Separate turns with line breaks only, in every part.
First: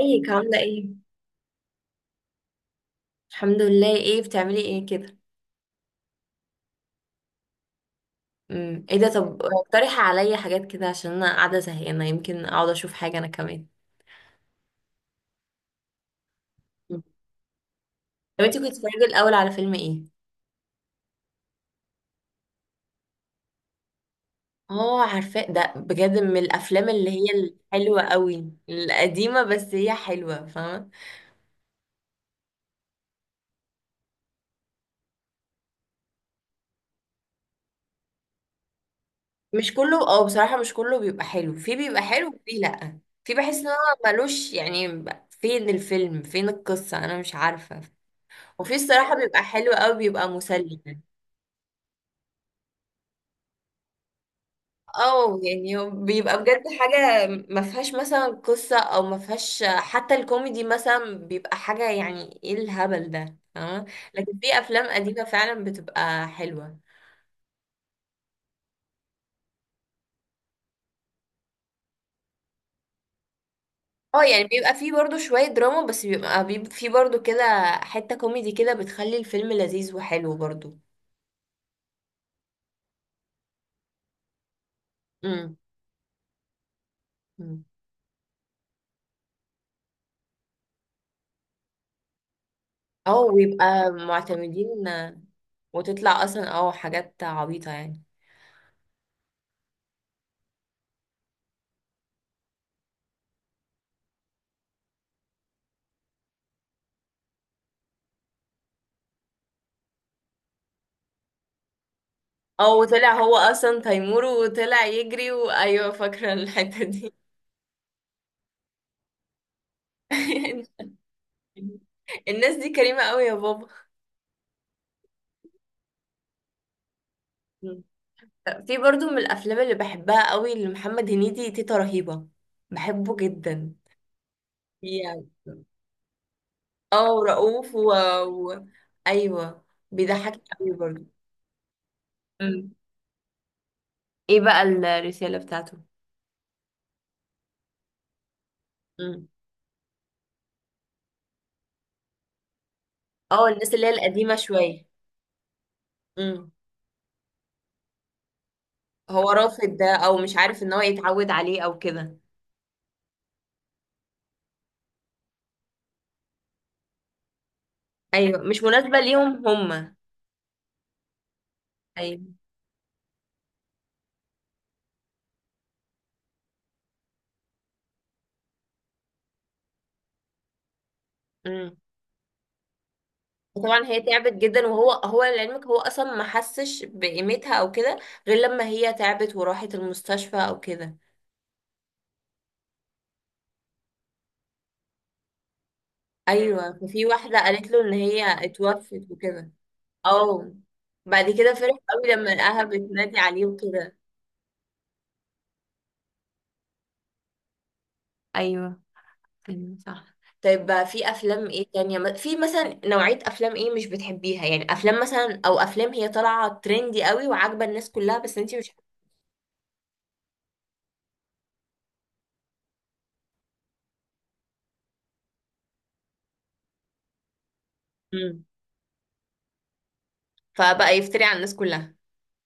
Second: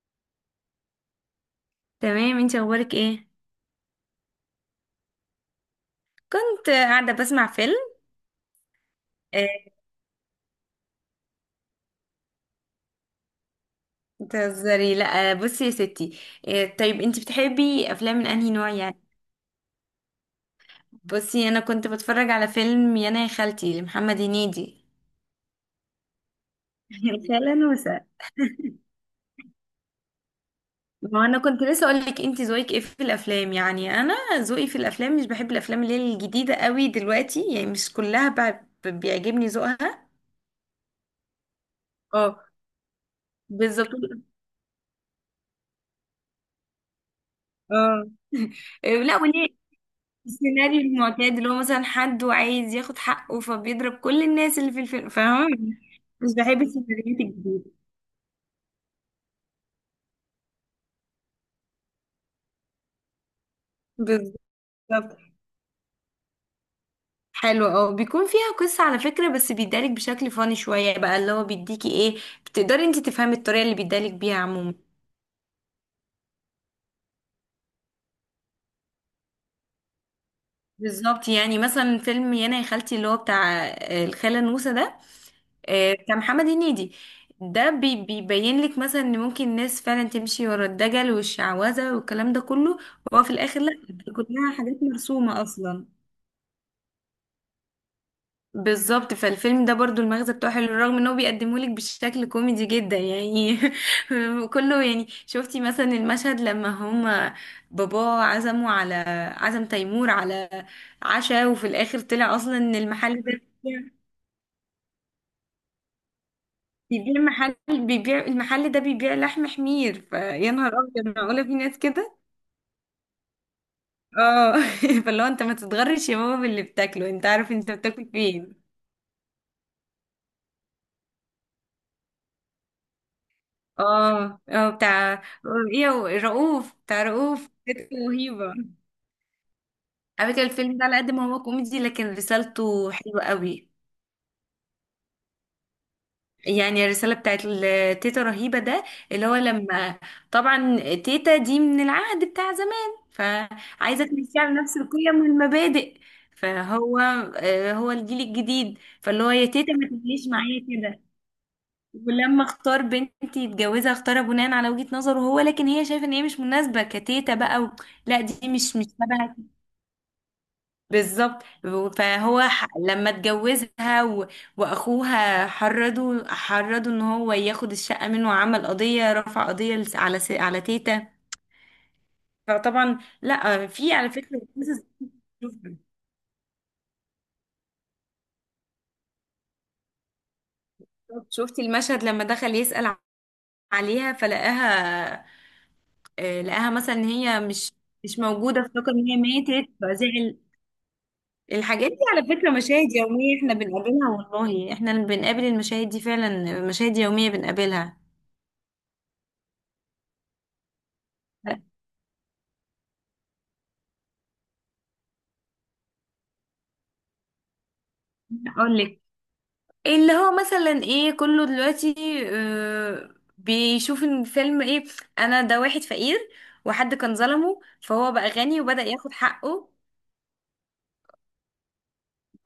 ازيك عاملة ايه؟
تمام، انت اخبارك ايه؟
الحمد لله. ايه بتعملي ايه كده؟
كنت قاعده بسمع فيلم.
ايه ده؟ طب
آه،
اقترحي عليا حاجات كده عشان انا قاعدة زهقانة، يمكن اقعد اشوف حاجة انا كمان.
بتهزري؟ لا. بصي يا ستي. طيب،
مم.
انت بتحبي افلام من
طب
انهي
انتي كنت
نوع يعني؟
بتتفرجي الاول على فيلم ايه؟
بصي، انا كنت بتفرج على فيلم يانا يا خالتي لمحمد هنيدي.
اه، عارفاه ده، بجد من الافلام اللي
يا
هي
خاله نوسة،
الحلوة قوي القديمة، بس هي حلوة، فاهمة؟
ما انا كنت لسه اقول لك انت ذوقك ايه في الافلام. يعني انا ذوقي في الافلام مش بحب الافلام اللي هي الجديده قوي دلوقتي، يعني مش كلها بيعجبني
مش كله.
ذوقها.
اه بصراحة مش كله بيبقى حلو، في بيبقى حلو
اه،
وفي لأ، في بحس ان هو
بالظبط.
ملوش يعني. فين الفيلم فين القصة، انا مش عارفة.
اه.
وفي الصراحة
لا،
بيبقى
وليه؟
حلو قوي، بيبقى مسلي
السيناريو
يعني.
المعتاد اللي هو مثلا حد وعايز ياخد حقه فبيضرب كل الناس اللي في الفيلم،
اه
فاهمة؟
يعني هو
مش
بيبقى بجد
بحب السيناريوهات
حاجة ما
الجديدة.
فيهاش مثلا قصة او ما فيهاش حتى الكوميدي، مثلا بيبقى حاجة يعني ايه الهبل ده، فاهمة؟
بالظبط.
لكن في افلام قديمة فعلا بتبقى حلوة.
حلو، اه، بيكون فيها قصة على فكرة، بس بيدالك بشكل فاني شوية بقى، اللي هو بيديكي ايه، بتقدري انت تفهمي الطريقة اللي بيدالك
اه
بيها
يعني بيبقى
عموما.
فيه برضو شوية دراما، بس بيبقى فيه برضو كده حتة كوميدي كده بتخلي الفيلم لذيذ وحلو برضو.
بالظبط. يعني مثلا فيلم يانا يا خالتي، اللي هو بتاع الخالة نوسة ده،
امم
كمحمد هنيدي،
امم.
ده بيبين لك مثلا ان ممكن الناس فعلا تمشي ورا الدجل والشعوذة والكلام ده كله،
اه
وهو في الاخر لا،
ويبقى
دي كلها حاجات
معتمدين.
مرسومة اصلا.
وتطلع اصلا اه حاجات عبيطة يعني.
بالظبط. فالفيلم ده برضو المغزى بتاعه حلو رغم ان هو بيقدمه لك بشكل كوميدي جدا يعني. كله يعني، شفتي مثلا المشهد لما هما باباه عزموا على، عزم تيمور على عشاء، وفي الاخر طلع اصلا
اه
ان
وطلع
المحل
هو
ده
اصلا تيمور وطلع يجري، وايوه فاكرة الحتة دي.
بيبيع محل، بيبيع المحل ده بيبيع لحم حمير، فيا نهار ابيض، معقولة في ناس كده؟
الناس دي كريمة قوي يا بابا.
اه. فاللي هو انت ما تتغرش يا بابا باللي بتاكله، انت عارف انت
مم.
بتاكل فين.
في برضو من الافلام اللي بحبها قوي لمحمد هنيدي، تيتا رهيبة، بحبه جدا
اه، اه، بتاع
يعني.
ايه هو؟ رؤوف، بتاع
اه
رؤوف
ورؤوف
كانت رهيبة.
و... ايوه،
على
بيضحكني
فكرة
قوي
الفيلم ده على
برضو.
قد ما هو كوميدي لكن
مم.
رسالته حلوة قوي.
ايه بقى الرسالة بتاعته؟
يعني الرسالة بتاعت تيتا رهيبة ده،
مم.
اللي هو لما، طبعا تيتا دي من العهد بتاع زمان
اه الناس اللي هي
فعايزة
القديمة
تمشي على نفس
شوية.
القيم والمبادئ،
مم.
فهو هو الجيل الجديد، فاللي
هو
هو يا
رافض
تيتا ما
ده او
تجيش
مش
معايا
عارف ان هو
كده.
يتعود عليه او كده.
ولما اختار بنتي يتجوزها اختارها بناء على وجهة نظره هو، لكن هي شايفة ان هي مش مناسبة كتيتا بقى، و... لا
ايوه
دي
مش
مش
مناسبة
تبعي.
ليهم هما.
بالظبط. فهو
ايوه.
لما اتجوزها و... واخوها حرضوا ان هو ياخد الشقه منه، وعمل قضيه، رفع قضيه على على تيتا.
مم.
فطبعا لا،
وطبعا
في
هي
على
تعبت
فكره
جدا، وهو هو لعلمك هو اصلا ما حسش بقيمتها او كده، غير لما هي تعبت وراحت المستشفى او كده. مم.
شفتي المشهد لما دخل يسأل عليها فلقاها، لقاها
ايوه
مثلا ان
ففي واحده
هي
قالت
مش
له ان
مش
هي
موجوده، افتكر
اتوفت
ان هي
وكده.
ماتت فزعل.
اه بعد كده فرح
الحاجات دي
قوي
على
لما
فكره
لقاها
مشاهد
بتنادي
يوميه
عليه
احنا
وكده.
بنقابلها، والله احنا اللي بنقابل المشاهد دي فعلا مشاهد يوميه بنقابلها.
ايوه، ايوه صح. طيب بقى في افلام ايه تانية؟ في مثلا نوعيه افلام ايه مش بتحبيها يعني؟ افلام مثلا، او افلام هي طالعه ترندي قوي وعاجبه الناس كلها بس انتي مش.
اقول لك، اللي هو مثلا ايه كله دلوقتي آه، بيشوف ان فيلم ايه، انا ده واحد فقير وحد كان ظلمه فهو بقى
مم.
غني وبدأ ياخد حقه،
فبقى يفتري على الناس.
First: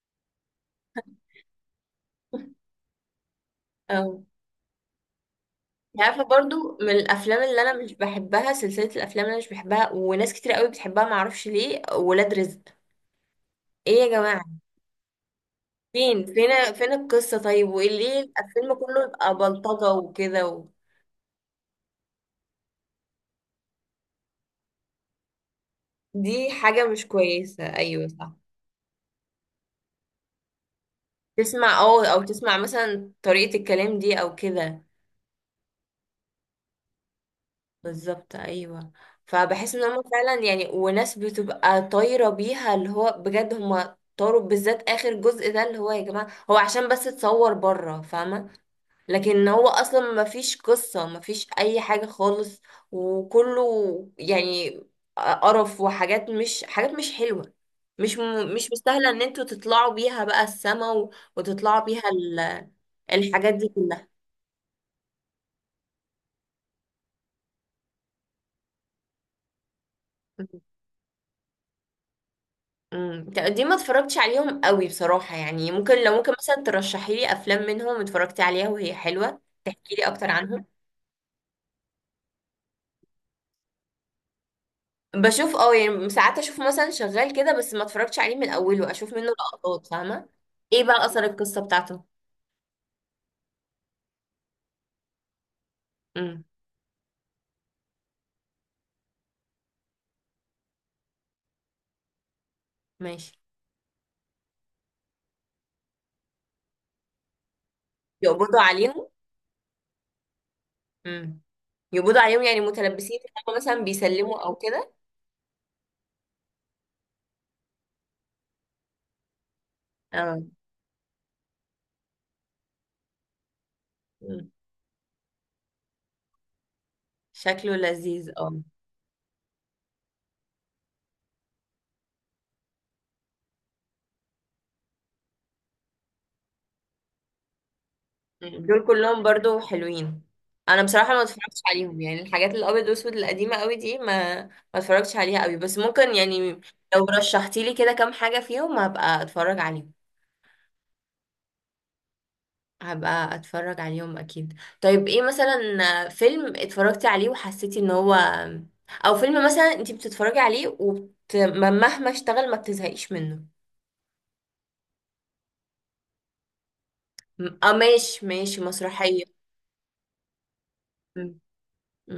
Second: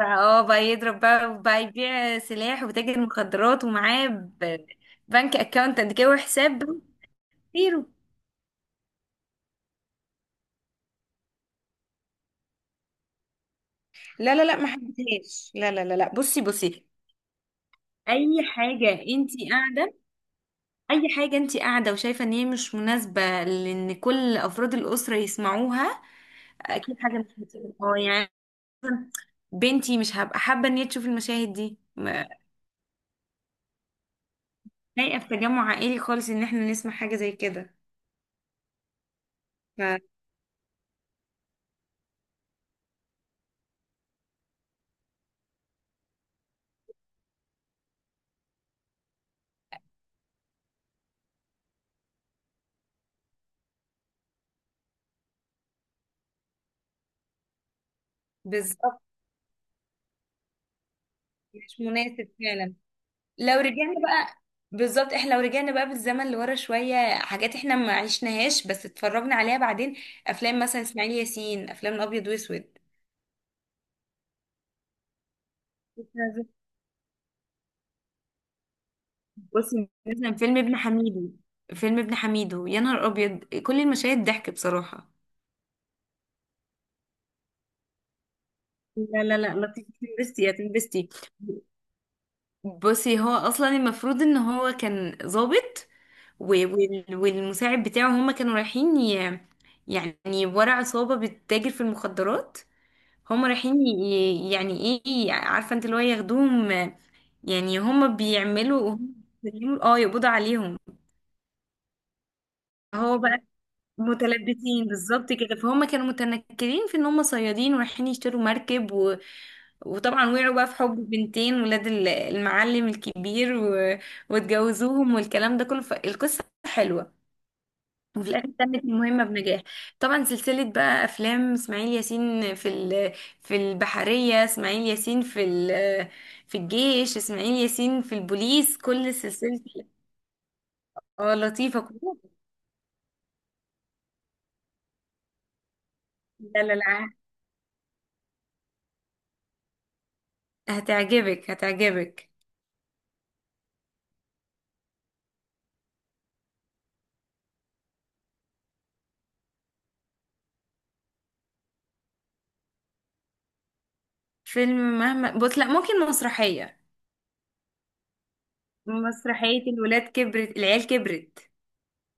بقى اه بقى يضرب بقى وبقى يبيع
كلها.
سلاح وتاجر مخدرات ومعاه بنك اكاونت قد
انت
كده
عارفه برضو
وحساب
من الافلام اللي انا
كتير.
مش بحبها، سلسله الافلام اللي انا مش بحبها وناس كتير قوي بتحبها معرفش ليه، ولاد رزق. ايه يا
لا
جماعه،
لا لا، ما حبيتهاش. لا لا لا لا،
فين
بصي
فين
بصي،
فين القصه؟ طيب، وايه ليه
اي
الفيلم
حاجه
كله يبقى
انتي
بلطجه
قاعده،
وكده و...
اي حاجه انتي قاعده وشايفه ان هي مش مناسبه لان كل افراد الاسره يسمعوها،
دي حاجه
اكيد
مش
حاجه مش
كويسه،
هتبقى- اه
ايوه
يعني
صح.
بنتي مش هبقى حابة ان هي تشوف المشاهد
تسمع
دي،
اه او تسمع مثلا طريقه الكلام دي او كده.
لايقة في تجمع عائلي خالص ان احنا نسمع حاجة زي كده.
بالظبط ايوه. فبحس ان هم
ف-
فعلا يعني، وناس بتبقى طايره بيها اللي هو بجد، هم طاروا بالذات اخر جزء ده، اللي هو يا جماعه هو عشان بس اتصور بره، فاهمه؟ لكن هو اصلا ما فيش قصة، ما فيش اي حاجة خالص. وكله يعني قرف، وحاجات مش حاجات مش حلوة. مش
بالظبط،
مستاهلة ان انتوا تطلعوا بيها بقى السما
مش
وتطلعوا بيها
مناسب
ال...
فعلا.
الحاجات
لو
دي
رجعنا
كلها.
بقى، بالظبط احنا لو رجعنا بقى بالزمن لورا شوية، حاجات احنا ما عشناهاش بس اتفرجنا عليها بعدين، افلام مثلا اسماعيل ياسين، افلام ابيض واسود.
دي ما اتفرجتش عليهم قوي بصراحة يعني، ممكن لو ممكن مثلا ترشحي لي افلام منهم اتفرجتي عليها وهي حلوة،
بصي
تحكي لي اكتر
مثلا فيلم
عنهم.
ابن حميدو، فيلم ابن حميدو، يا نهار ابيض، كل المشاهد ضحك بصراحة.
بشوف اه يعني ساعات اشوف مثلا شغال كده، بس ما اتفرجتش عليه من اوله، اشوف
لا
منه
لا لا،
لقطات
لطيف،
فاهمه.
تنبستي يا
ايه بقى
تنبستي.
اثر القصه بتاعته؟
بصي، هو اصلا المفروض ان هو كان ضابط،
امم.
والمساعد بتاعه، هما كانوا رايحين يعني ورا عصابة بتتاجر في المخدرات،
ماشي.
هما رايحين يعني ايه، عارفة انت اللي هو ياخدوهم، يعني هما
يقبضوا
بيعملوا، هما
عليهم.
اه يقبضوا عليهم.
امم. يقبضوا عليهم يعني
هو
متلبسين في
بقى
حاجة مثلا، بيسلموا او
متلبسين
كده.
بالظبط كده، فهم كانوا متنكرين في ان هم صيادين ورايحين يشتروا مركب، وطبعا
اه.
وقعوا بقى في حب بنتين ولاد المعلم الكبير و...
مم.
واتجوزوهم والكلام ده كله، فالقصة حلوة،
شكله لذيذ
وفي الآخر
اه.
تمت المهمة بنجاح. طبعا سلسلة بقى أفلام إسماعيل ياسين، في البحرية، إسماعيل ياسين في الجيش، إسماعيل ياسين في
مم.
البوليس،
دول
كل
كلهم برضو
سلسلة.
حلوين. انا بصراحه ما
اه،
اتفرجتش
لطيفة
عليهم
كلها.
يعني الحاجات الابيض واسود القديمه قوي دي، ما اتفرجتش عليها قوي بس ممكن يعني،
لا لا
لو
لا،
رشحتي لي كده كام حاجه فيهم هبقى اتفرج عليهم،
هتعجبك هتعجبك.
هبقى اتفرج عليهم اكيد. طيب ايه مثلا فيلم اتفرجتي عليه وحسيتي ان هو، او فيلم مثلا انتي بتتفرجي عليه مهما اشتغل ما بتزهقيش منه؟
فيلم مهما بص، لا، ممكن مسرحية،
اه ماشي ماشي، مسرحية.
مسرحية الولاد كبرت، العيال
م-
كبرت
م.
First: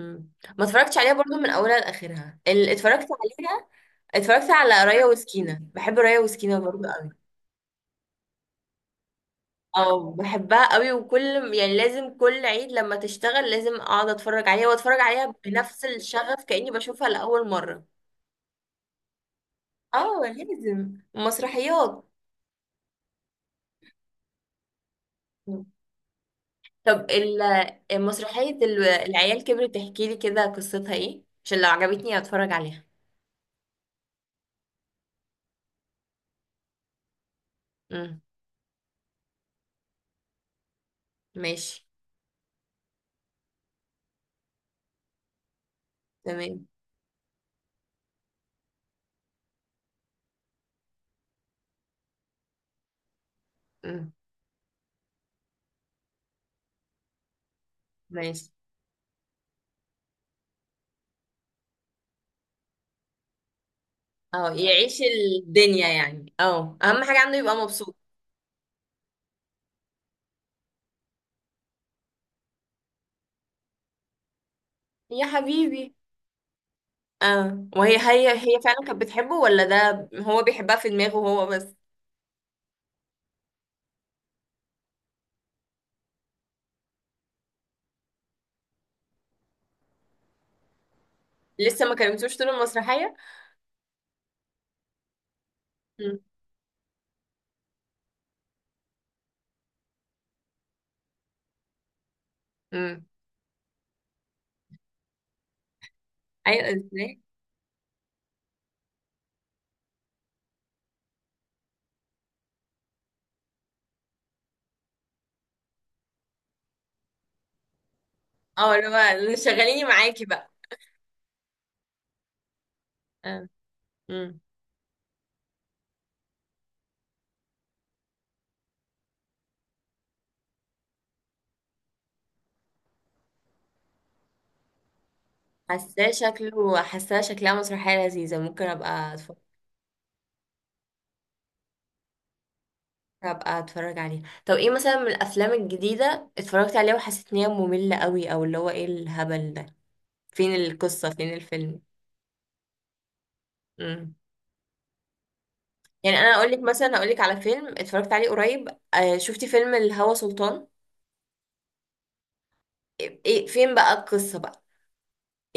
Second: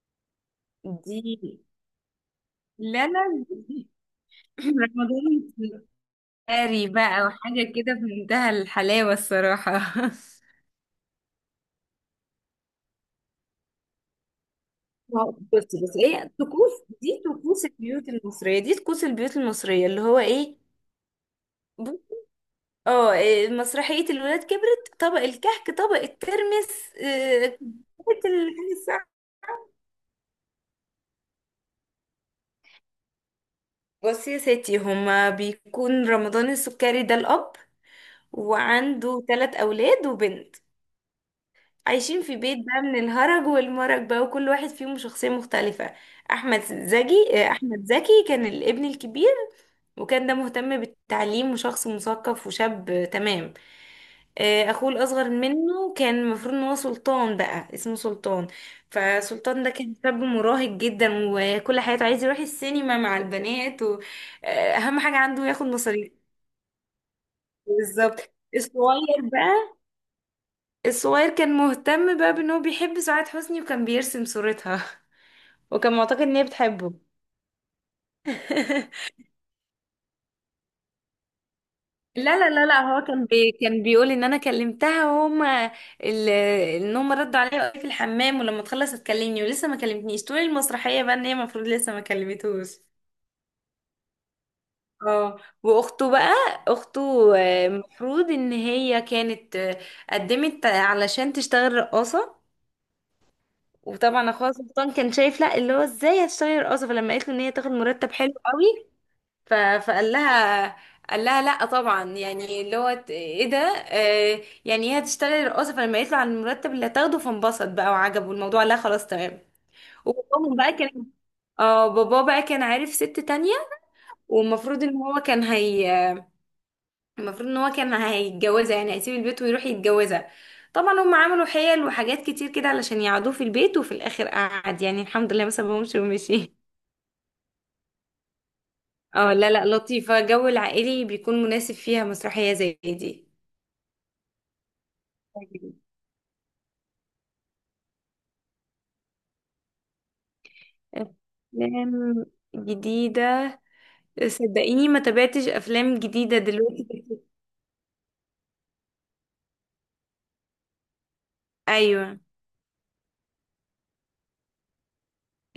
ما اتفرجتش عليها برضو من
دي.
اولها لاخرها اللي
لا
اتفرجت
لا.
عليها. اتفرجت على رايا
رمضان
وسكينة، بحب رايا وسكينة برضو
سهري
قوي.
بقى، وحاجة كده في منتهى الحلاوة الصراحة.
اه بحبها قوي، وكل يعني لازم كل عيد لما تشتغل لازم اقعد اتفرج عليها واتفرج
ما هو-
عليها
بس
بنفس
بس ايه،
الشغف كأني
طقوس،
بشوفها
دي
لأول
طقوس
مرة.
البيوت المصرية، دي طقوس البيوت المصرية، اللي هو
اه
ايه،
لازم
ب-
مسرحيات.
اه مسرحية الولاد كبرت، طبق الكحك، طبق الترمس،
طب
طبق
مسرحية
الحاجة الساعة.
العيال كبرت، تحكي لي كده قصتها ايه عشان لو عجبتني اتفرج عليها.
بصي يا ستي، هما بيكون رمضان السكري ده الأب،
امم.
وعنده ثلاث أولاد وبنت،
ماشي.
عايشين في بيت بقى من الهرج والمرج بقى، وكل واحد فيهم شخصية مختلفة. أحمد
تمام.
زكي، أحمد زكي كان الابن الكبير، وكان ده مهتم بالتعليم وشخص مثقف وشاب، تمام.
امم.
أخوه الأصغر منه كان المفروض إن هو سلطان بقى، اسمه سلطان،
ماشي.
فسلطان ده كان شاب مراهق جدا، وكل حياته عايز يروح السينما مع البنات،
اه يعيش
وأهم حاجة عنده ياخد
الدنيا
مصاريف.
يعني، اه اهم حاجة عنده يبقى مبسوط.
بالظبط. الصغير بقى، الصغير كان مهتم بقى بان هو بيحب سعاد حسني، وكان بيرسم صورتها.
يا حبيبي.
وكان معتقد ان هي بتحبه.
اه، وهي هي فعلا كانت بتحبه، ولا ده هو بيحبها في دماغه هو بس؟
لا لا لا لا، هو كان بيقول ان انا كلمتها، وهما ال- ان هما ردوا عليا وقالوا في الحمام ولما تخلص هتكلمني، ولسه ما كلمتنيش طول المسرحيه بقى، ان هي المفروض
لسه
لسه
ما
ما
كلمتوش طول
كلمتوش.
المسرحية.
اه، واخته
امم.
بقى، اخته، المفروض ان هي كانت، قدمت علشان تشتغل رقاصه،
امم.
وطبعا اخوها سلطان كان شايف لا، اللي هو ازاي هتشتغلي
ايوه
رقاصه، فلما
ازاي.
قالت له ان هي تاخد مرتب حلو قوي، فقال لها، قال لها لا طبعا، يعني اللي هو ايه ده، آه يعني هي هتشتغلي رقاصه، فلما قالت له على المرتب اللي هتاخده فانبسط بقى وعجبه الموضوع،
اه
لا
اللي
خلاص
هو
تمام.
شغليني معاكي بقى.
وباباهم بقى كان، اه بابا بقى كان عارف ست تانية،
اه،
والمفروض ان هو كان هي، المفروض ان هو كان هيتجوزها، يعني هيسيب البيت ويروح يتجوزها، طبعا هم عملوا حيل وحاجات كتير كده علشان يقعدوه في البيت، وفي الاخر قعد، يعني الحمد لله ما سابهمش
حاساه
ومشي.
شكله حاساه شكلها مسرحية لذيذة، ممكن ابقى
اه،
اتفرج
لا لا، لطيفة، جو العائلي بيكون مناسب فيها مسرحية زي دي.
ابقى اتفرج عليها. طب ايه مثلا من الافلام
طيب،
الجديدة اتفرجت عليها وحسيت ان هي مملة قوي، او اللي هو ايه الهبل ده؟ فين القصة فين الفيلم؟
أفلام جديدة،
امم.
صدقيني ما تابعتش أفلام
يعني انا
جديدة
اقول لك مثلا
دلوقتي.
اقول لك على فيلم اتفرجت عليه قريب، آه شفتي فيلم الهوى سلطان؟
أيوة.
ايه فين بقى القصة بقى؟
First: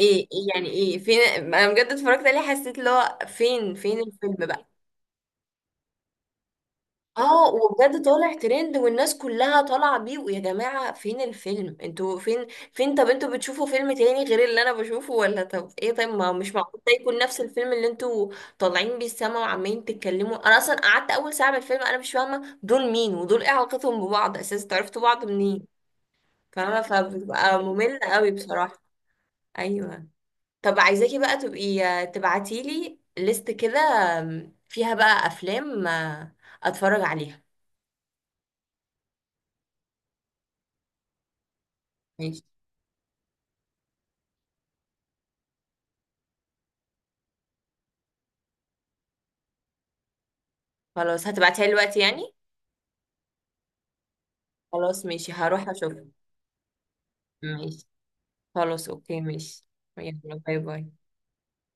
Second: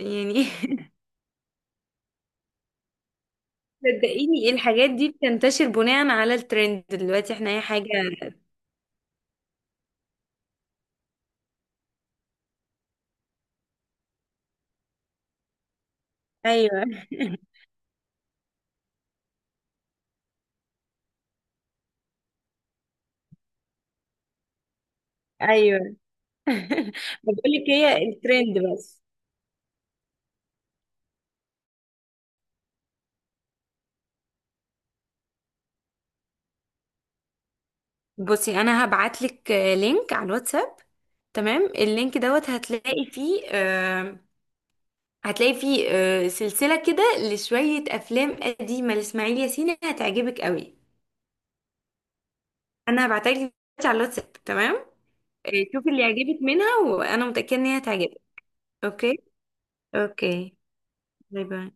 ايه يعني، ايه فين؟ انا بجد اتفرجت عليه حسيت اللي هو فين الفيلم
صدقيني
بقى.
الحاجات دي بتنتشر بناء على الترند دلوقتي،
اه،
احنا أي حاجة.
وبجد طالع ترند والناس كلها طالعه بيه، ويا جماعه فين الفيلم؟ انتوا فين؟ فين؟ طب انتوا بتشوفوا فيلم تاني غير اللي انا بشوفه ولا؟ طب ايه؟ طيب ما هو مش معقول ده
أيوة.
يكون نفس الفيلم اللي انتوا طالعين بيه السما وعمالين تتكلموا. انا اصلا قعدت اول ساعه من الفيلم انا مش فاهمه دول مين ودول ايه علاقتهم ببعض اساسا، تعرفتوا بعض منين؟
أيوة.
فاهمه؟
بقول
فبتبقى
لك
ممله
هي
قوي
الترند
بصراحه.
بس.
ايوه. طب عايزاكي بقى تبقي تبعتيلي ليست كده فيها بقى افلام اتفرج عليها.
بصي انا هبعت لك لينك على الواتساب، تمام، اللينك
ماشي.
دوت هتلاقي فيه آه، هتلاقي فيه آه، سلسلة كده لشوية افلام قديمة لاسماعيل ياسين هتعجبك قوي.
خلاص هتبعتيها لي دلوقتي يعني.
انا هبعتها لك دلوقتي على الواتساب، تمام.
خلاص ماشي هروح
شوفي
اشوف.
اللي يعجبك منها، وانا متأكدة ان هي
ماشي.
هتعجبك.
خلاص.
اوكي.
اوكي. ماشي. يلا
اوكي.
باي باي.
باي باي.